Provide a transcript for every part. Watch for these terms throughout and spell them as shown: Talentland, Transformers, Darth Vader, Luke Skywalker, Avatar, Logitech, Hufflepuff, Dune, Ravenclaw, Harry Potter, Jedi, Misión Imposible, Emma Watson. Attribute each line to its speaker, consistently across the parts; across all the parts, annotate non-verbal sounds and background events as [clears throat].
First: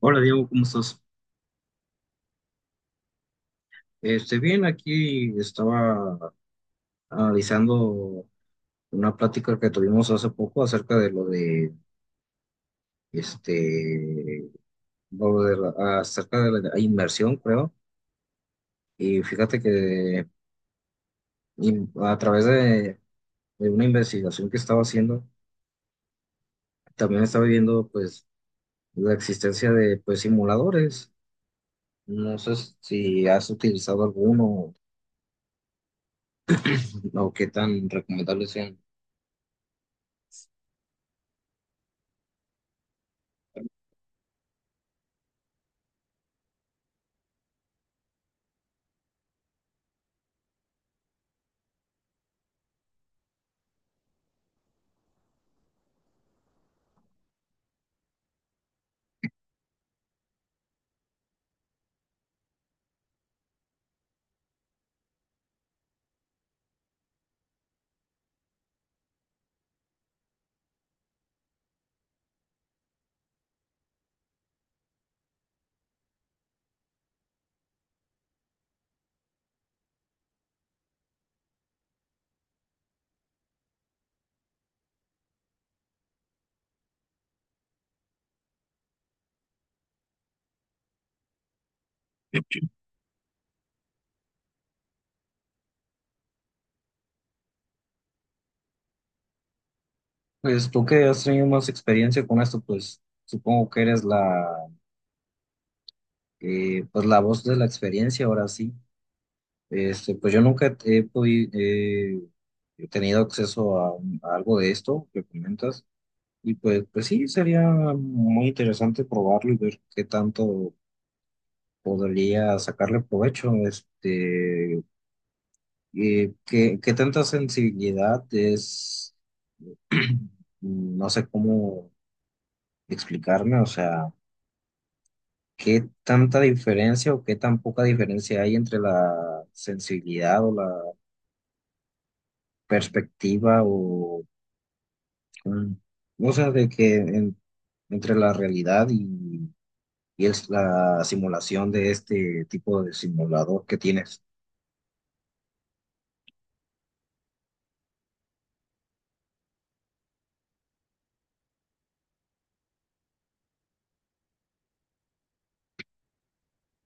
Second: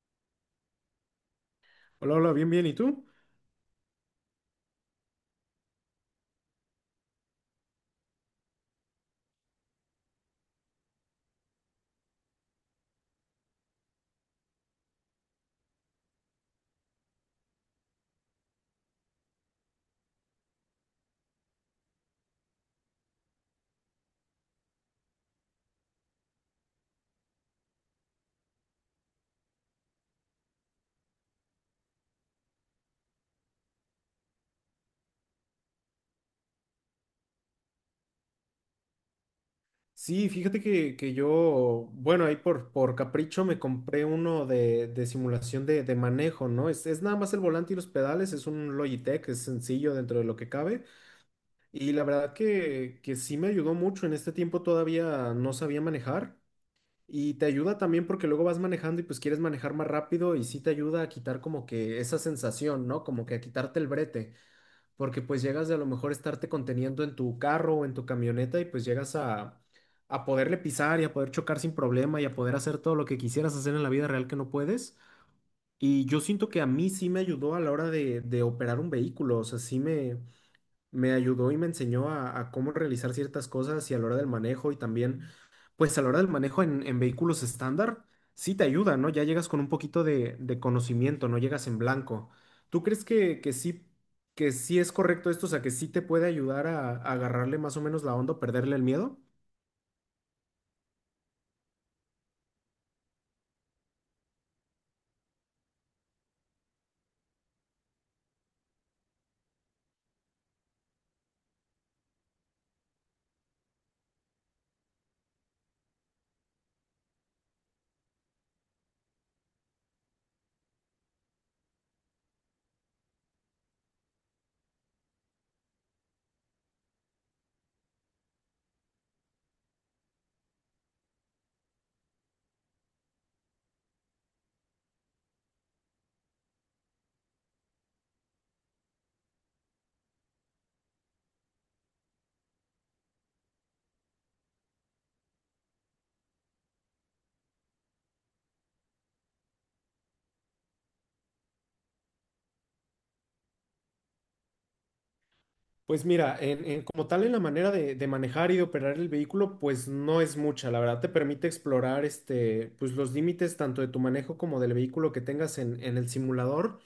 Speaker 1: Hola Diego, ¿cómo estás?
Speaker 2: Hola, hola, bien, bien. ¿Y tú?
Speaker 1: Bien, aquí estaba analizando una plática que tuvimos hace poco acerca de este, lo de acerca de la inversión, creo. Y fíjate que a través de una investigación que estaba haciendo, también estaba viendo, pues, la existencia de, pues, simuladores. No sé si has utilizado alguno o qué tan recomendables sean.
Speaker 2: Sí, fíjate que yo, bueno, ahí por capricho me compré uno de simulación de manejo, ¿no? Es nada más el volante y los pedales, es un Logitech, es sencillo dentro de lo que cabe. Y la verdad que sí me ayudó mucho. En este tiempo todavía no sabía manejar. Y te ayuda también porque luego vas manejando y pues quieres manejar más rápido y sí te ayuda a quitar como que esa sensación, ¿no? Como que a quitarte el brete. Porque pues llegas de a lo mejor estarte conteniendo en tu carro o en tu camioneta y pues llegas a poderle pisar y a poder chocar sin problema y a poder hacer todo lo que quisieras hacer en la vida real que no puedes. Y yo siento que a mí sí me ayudó a la hora de operar un vehículo, o sea, sí me ayudó y me enseñó a cómo realizar ciertas cosas y a la hora del manejo y también, pues a la hora del manejo en vehículos estándar, sí te ayuda, ¿no? Ya llegas con un poquito de conocimiento, no llegas en blanco. ¿Tú crees que sí es correcto esto? O sea, que sí te puede ayudar a agarrarle más o menos la onda, o perderle el miedo.
Speaker 1: Pues tú que has tenido más experiencia con esto, pues supongo que eres pues, la voz de la experiencia ahora sí. Pues yo nunca podido he tenido acceso a algo de esto que comentas y pues sí, sería muy interesante probarlo y ver qué tanto podría sacarle provecho. ¿Qué tanta sensibilidad es, [clears throat] no sé cómo explicarme, o sea? ¿Qué tanta diferencia o qué tan poca diferencia hay entre la sensibilidad o la perspectiva o mm, o sea, de entre la realidad y es la simulación de este tipo de simulador que tienes?
Speaker 2: Pues mira, como tal en la manera de manejar y de operar el vehículo, pues no es mucha, la verdad te permite explorar este, pues los límites tanto de tu manejo como del vehículo que tengas en el simulador,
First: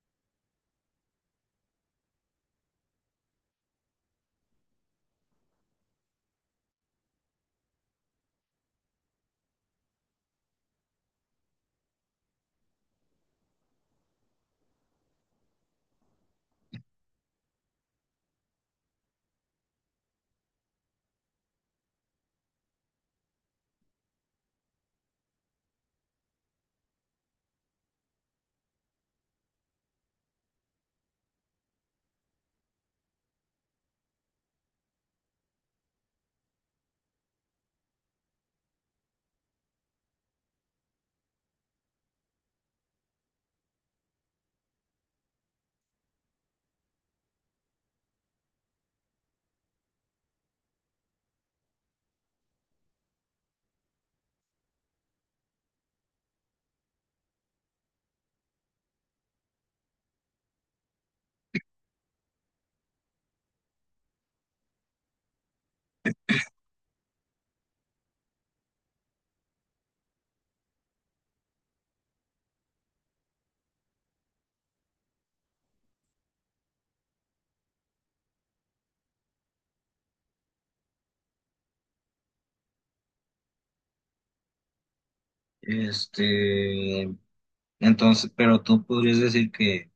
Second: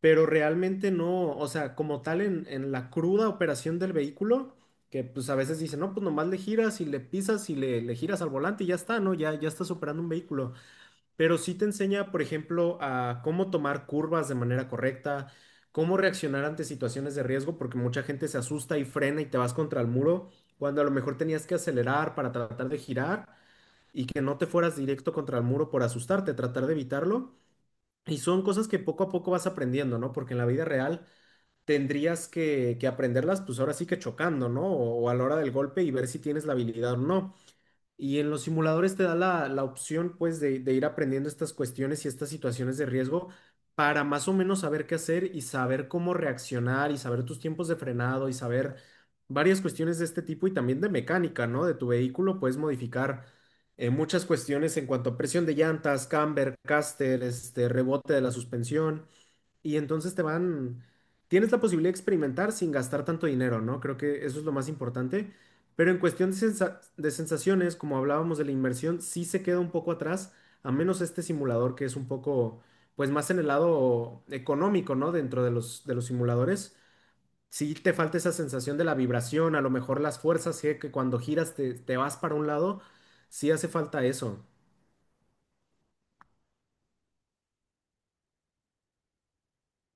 Speaker 2: pero realmente no, o sea, como tal en la cruda operación del vehículo, que pues a veces dicen, no, pues nomás le giras y le pisas y le giras al volante y ya está, ¿no? Ya, ya estás operando un vehículo, pero sí te enseña, por ejemplo, a cómo tomar curvas de manera correcta, cómo reaccionar ante situaciones de riesgo, porque mucha gente se asusta y frena y te vas contra el muro, cuando a lo mejor tenías que acelerar para tratar de girar. Y que no te fueras directo contra el muro por asustarte, tratar de evitarlo. Y son cosas que poco a poco vas aprendiendo, ¿no? Porque en la vida real tendrías que aprenderlas, pues ahora sí que chocando, ¿no? O a la hora del golpe y ver si tienes la habilidad o no. Y en los simuladores te da la opción, pues, de ir aprendiendo estas cuestiones y estas situaciones de riesgo para más o menos saber qué hacer y saber cómo reaccionar y saber tus tiempos de frenado y saber varias cuestiones de este tipo y también de mecánica, ¿no? De tu vehículo puedes modificar muchas cuestiones en cuanto a presión de llantas, camber, caster, rebote de la suspensión. Y entonces tienes la posibilidad de experimentar sin gastar tanto dinero, ¿no? Creo que eso es lo más importante. Pero en cuestión de sensaciones, como hablábamos de la inmersión, sí se queda un poco atrás, a menos este simulador que es un poco, pues más en el lado económico, ¿no? Dentro de los simuladores. Sí te falta esa sensación de la vibración, a lo mejor las fuerzas, sí, que cuando giras te vas para un lado, sí hace falta eso.
Speaker 1: Este, entonces, pero tú podrías decir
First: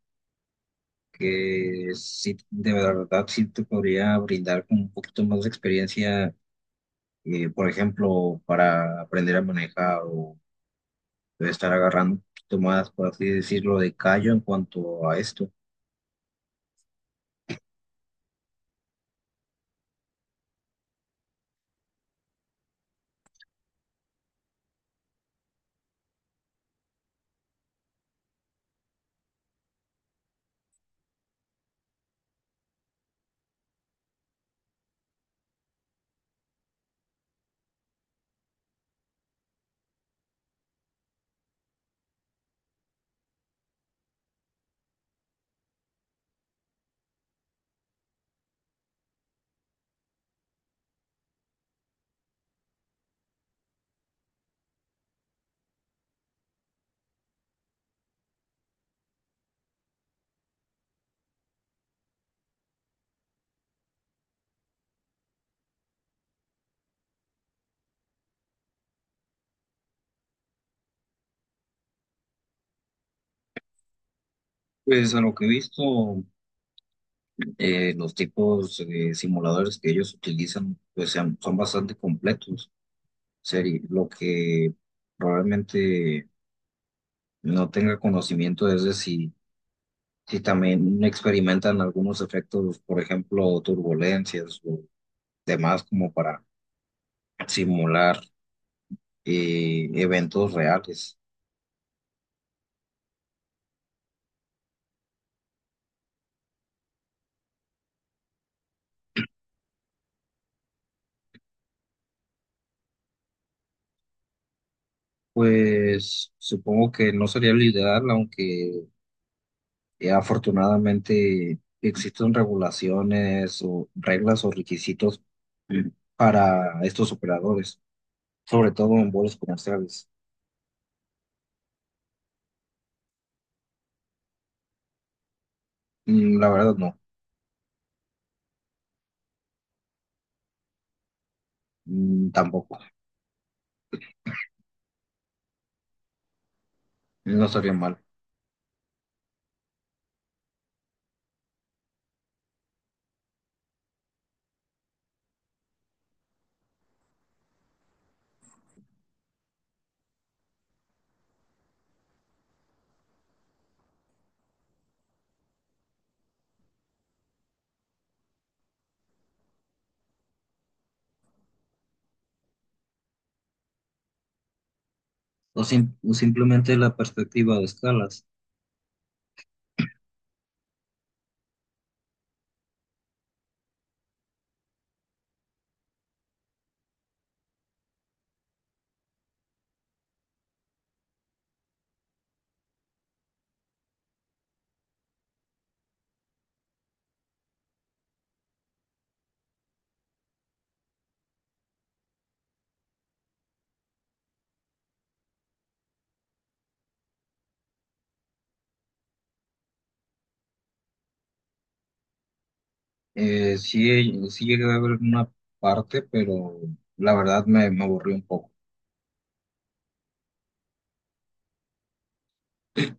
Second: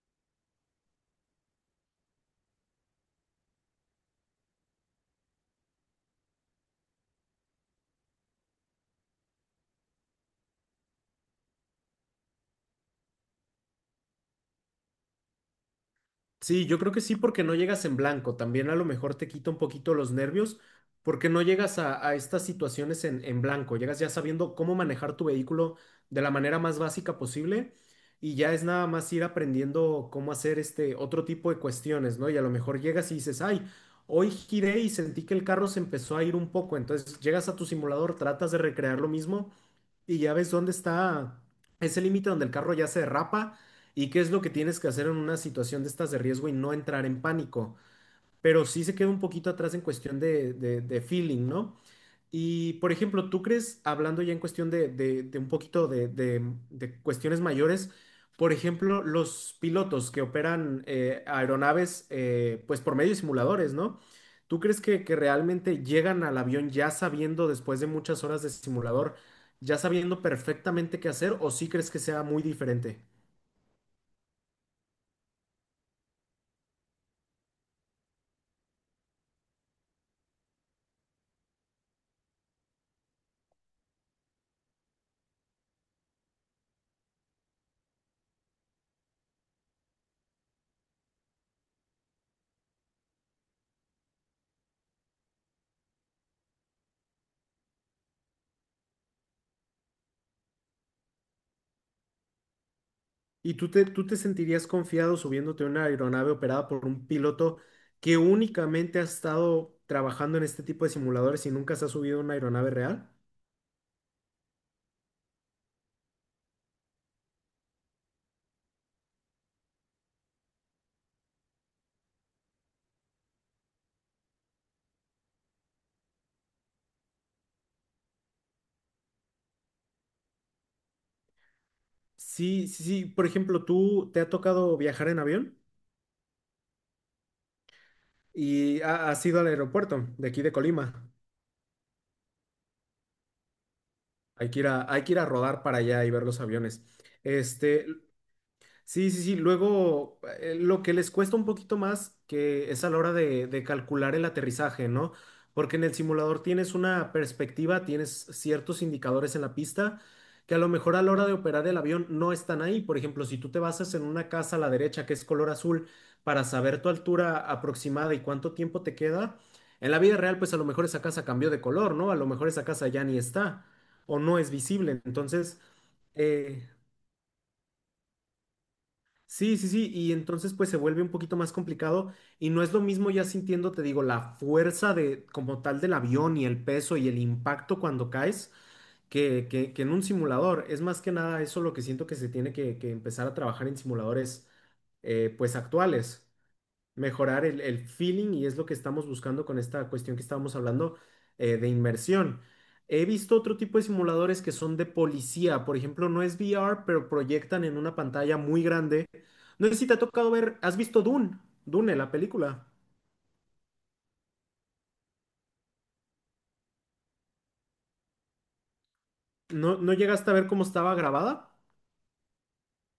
Speaker 1: que sí, de verdad sí te podría brindar como un poquito más de experiencia, por ejemplo, para aprender a manejar. Debe estar agarrando un poquito más, por así decirlo, de callo en cuanto a esto.
Speaker 2: Sí, yo creo que sí, porque no llegas en blanco. También a lo mejor te quita un poquito los nervios, porque no llegas a estas situaciones en blanco. Llegas ya sabiendo cómo manejar tu vehículo de la manera más básica posible y ya es nada más ir aprendiendo cómo hacer este otro tipo de cuestiones, ¿no? Y a lo mejor llegas y dices, ay, hoy giré y sentí que el carro se empezó a ir un poco. Entonces llegas a tu simulador, tratas de recrear lo mismo y ya ves dónde está ese límite donde el carro ya se derrapa y qué es lo que tienes que hacer en una situación de estas de riesgo y no entrar en pánico. Pero sí se queda un poquito atrás en cuestión de feeling, ¿no? Y, por ejemplo, ¿tú crees, hablando ya en cuestión de un poquito de cuestiones mayores, por ejemplo, los pilotos que operan aeronaves, pues por medio de simuladores, ¿no? ¿Tú crees que realmente llegan al avión ya sabiendo, después de muchas horas de simulador, ya sabiendo perfectamente qué hacer, o sí crees que sea muy diferente?
Speaker 1: Pues a lo que he visto, los tipos de simuladores que ellos utilizan, son bastante completos. Seri, lo que probablemente no tenga conocimiento es de si también experimentan algunos efectos, por ejemplo, turbulencias o demás, como para simular eventos reales.
Speaker 2: ¿Y tú te sentirías confiado subiéndote a una aeronave operada por un piloto que únicamente ha estado trabajando en este tipo de simuladores y nunca se ha subido a una aeronave real?
Speaker 1: Pues supongo que no sería lo ideal, aunque, afortunadamente, existen regulaciones o reglas o requisitos mm, para estos operadores, sobre todo en vuelos comerciales.
Speaker 2: Sí, sí, sí. Por ejemplo, ¿tú te ha tocado viajar en avión
Speaker 1: Mm, la verdad no.
Speaker 2: y has ido al aeropuerto de aquí de Colima?
Speaker 1: Mm, tampoco,
Speaker 2: Hay que ir a rodar para allá y ver los aviones.
Speaker 1: no estaría
Speaker 2: Este,
Speaker 1: mal.
Speaker 2: Sí, sí, sí. Luego, lo que les cuesta un poquito más que es a la hora de calcular el aterrizaje, ¿no? Porque en el simulador tienes una perspectiva, tienes ciertos indicadores en la pista que a lo mejor a la hora de operar el avión no están ahí. Por ejemplo, si tú te basas en una casa a la derecha que es color azul para saber tu altura aproximada y cuánto tiempo te queda, en la vida real, pues a lo mejor esa casa cambió de color, ¿no? A lo mejor esa casa ya ni está o no es visible. Entonces…
Speaker 1: O o
Speaker 2: Eh,
Speaker 1: simplemente la perspectiva de escalas.
Speaker 2: sí, sí, sí, y entonces pues se vuelve un poquito más complicado y no es lo mismo ya sintiendo, te digo, la fuerza de como tal del avión y el peso y el impacto cuando caes que en un simulador. Es más que nada eso lo que siento que se tiene que empezar a trabajar en simuladores pues actuales, mejorar el feeling y es lo que estamos buscando con esta cuestión que estábamos hablando de inmersión. He visto otro tipo de simuladores que son de policía, por ejemplo, no es VR, pero proyectan en una pantalla muy grande. No sé si te ha tocado ver, ¿has visto Dune? Dune, la película.
Speaker 1: Sí, sí llegué a ver una parte, pero la verdad me aburrí un poco.
Speaker 2: ¿No, no llegaste a ver cómo estaba grabada?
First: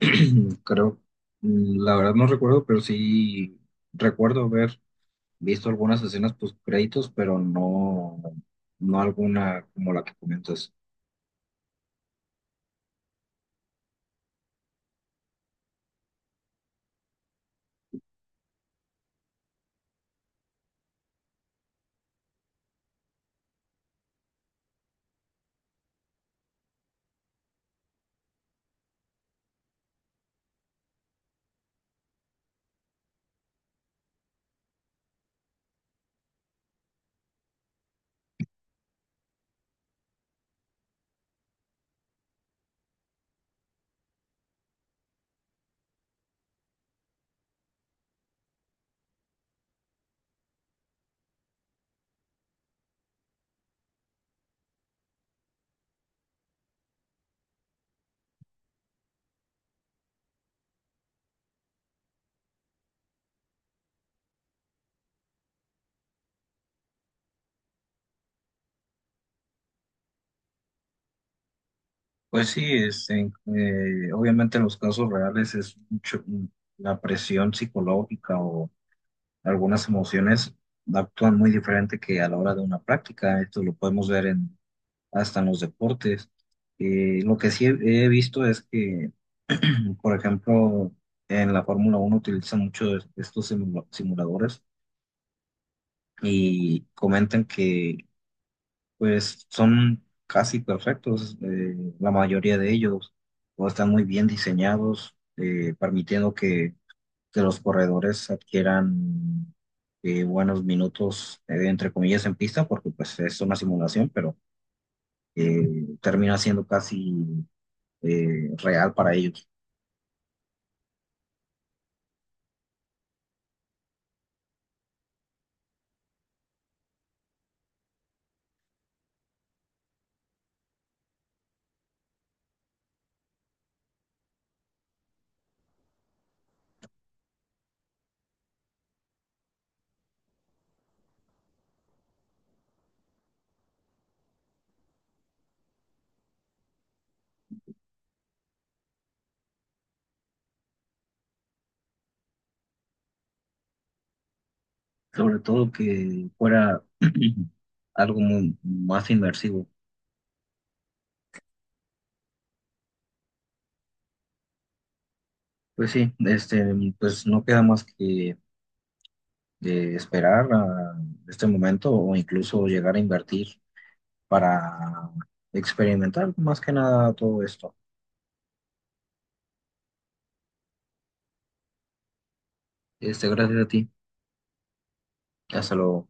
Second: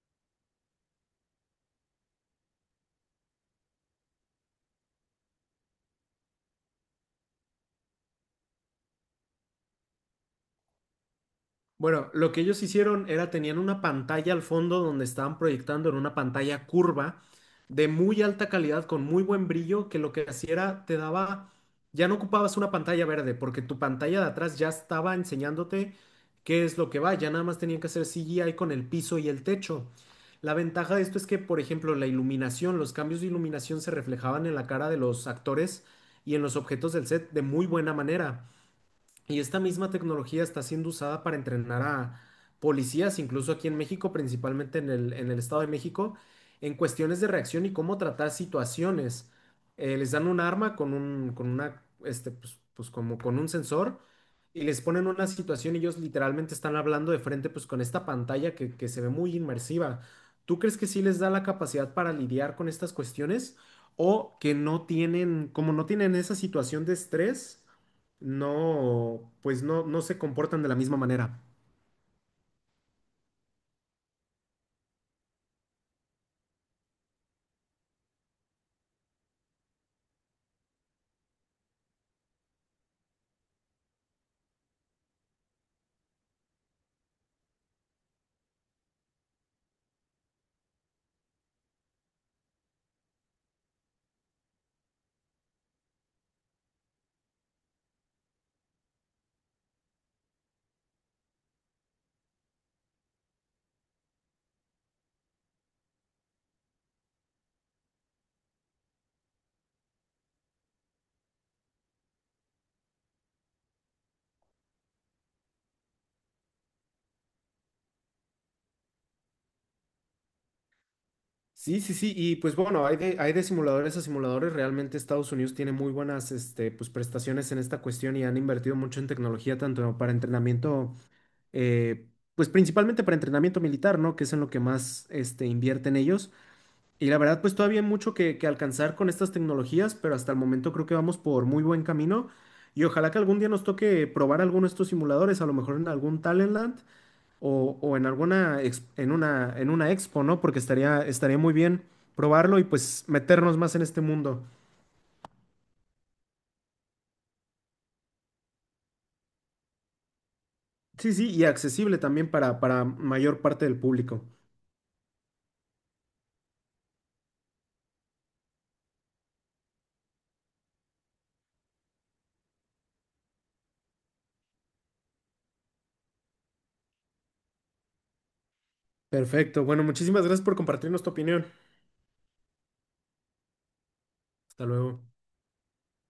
Speaker 1: [clears throat] Creo, mm, la verdad no recuerdo, pero sí recuerdo ver. Visto algunas escenas post créditos, pero no, no alguna como la que comentas.
Speaker 2: Bueno, lo que ellos hicieron era tenían una pantalla al fondo donde estaban proyectando en una pantalla curva de muy alta calidad con muy buen brillo que lo que hacía era te daba, ya no ocupabas una pantalla verde porque tu pantalla de atrás ya estaba enseñándote qué es lo que va, ya nada más tenían que hacer CGI con el piso y el techo. La ventaja de esto es que, por ejemplo, la iluminación, los cambios de iluminación se reflejaban en la cara de los actores y en los objetos del set de muy buena manera. Y esta misma tecnología está siendo usada para entrenar a policías, incluso aquí en México, principalmente en el Estado de México, en cuestiones de reacción y cómo tratar situaciones. Les dan un arma con una, pues como con un sensor y les ponen una situación y ellos literalmente están hablando de frente, pues con esta pantalla que se ve muy inmersiva. ¿Tú crees que sí les da la capacidad para lidiar con estas cuestiones o que no tienen, como no tienen esa situación de estrés? No, pues no, no se comportan de la misma manera.
Speaker 1: Pues sí, obviamente en los casos reales es la presión psicológica o algunas emociones actúan muy diferente que a la hora de una práctica. Esto lo podemos ver en, hasta en los deportes. Lo que sí he visto es que, por ejemplo, en la Fórmula 1 utilizan mucho estos simuladores y comentan que pues son casi perfectos, la mayoría de ellos, o están muy bien diseñados, permitiendo que los corredores adquieran buenos minutos, entre comillas, en pista, porque pues es una simulación, pero eh, termina siendo casi real para ellos.
Speaker 2: Sí, sí, sí, y pues bueno, hay de simuladores a simuladores, realmente Estados Unidos tiene muy buenas pues, prestaciones en esta cuestión y han invertido mucho en tecnología, tanto para entrenamiento, pues principalmente para entrenamiento militar, ¿no? Que es en lo que más invierten ellos. Y la verdad, pues todavía hay mucho que alcanzar con estas tecnologías, pero hasta el momento creo que vamos por muy buen camino y ojalá que algún día nos toque probar alguno de estos simuladores, a lo mejor en algún Talentland. O en alguna en una expo, ¿no? Porque estaría muy bien probarlo y pues meternos más en este mundo.
Speaker 1: Sobre todo que fuera [clears throat] algo más inmersivo.
Speaker 2: Sí, sí, y accesible también para mayor parte del público.
Speaker 1: Pues sí, este, pues no queda más que de esperar a este momento o incluso llegar a invertir para experimentar más que nada todo esto.
Speaker 2: Perfecto. Bueno, muchísimas gracias por compartirnos tu opinión.
Speaker 1: Este, gracias a ti.
Speaker 2: Hasta luego.
Speaker 1: Hasta luego.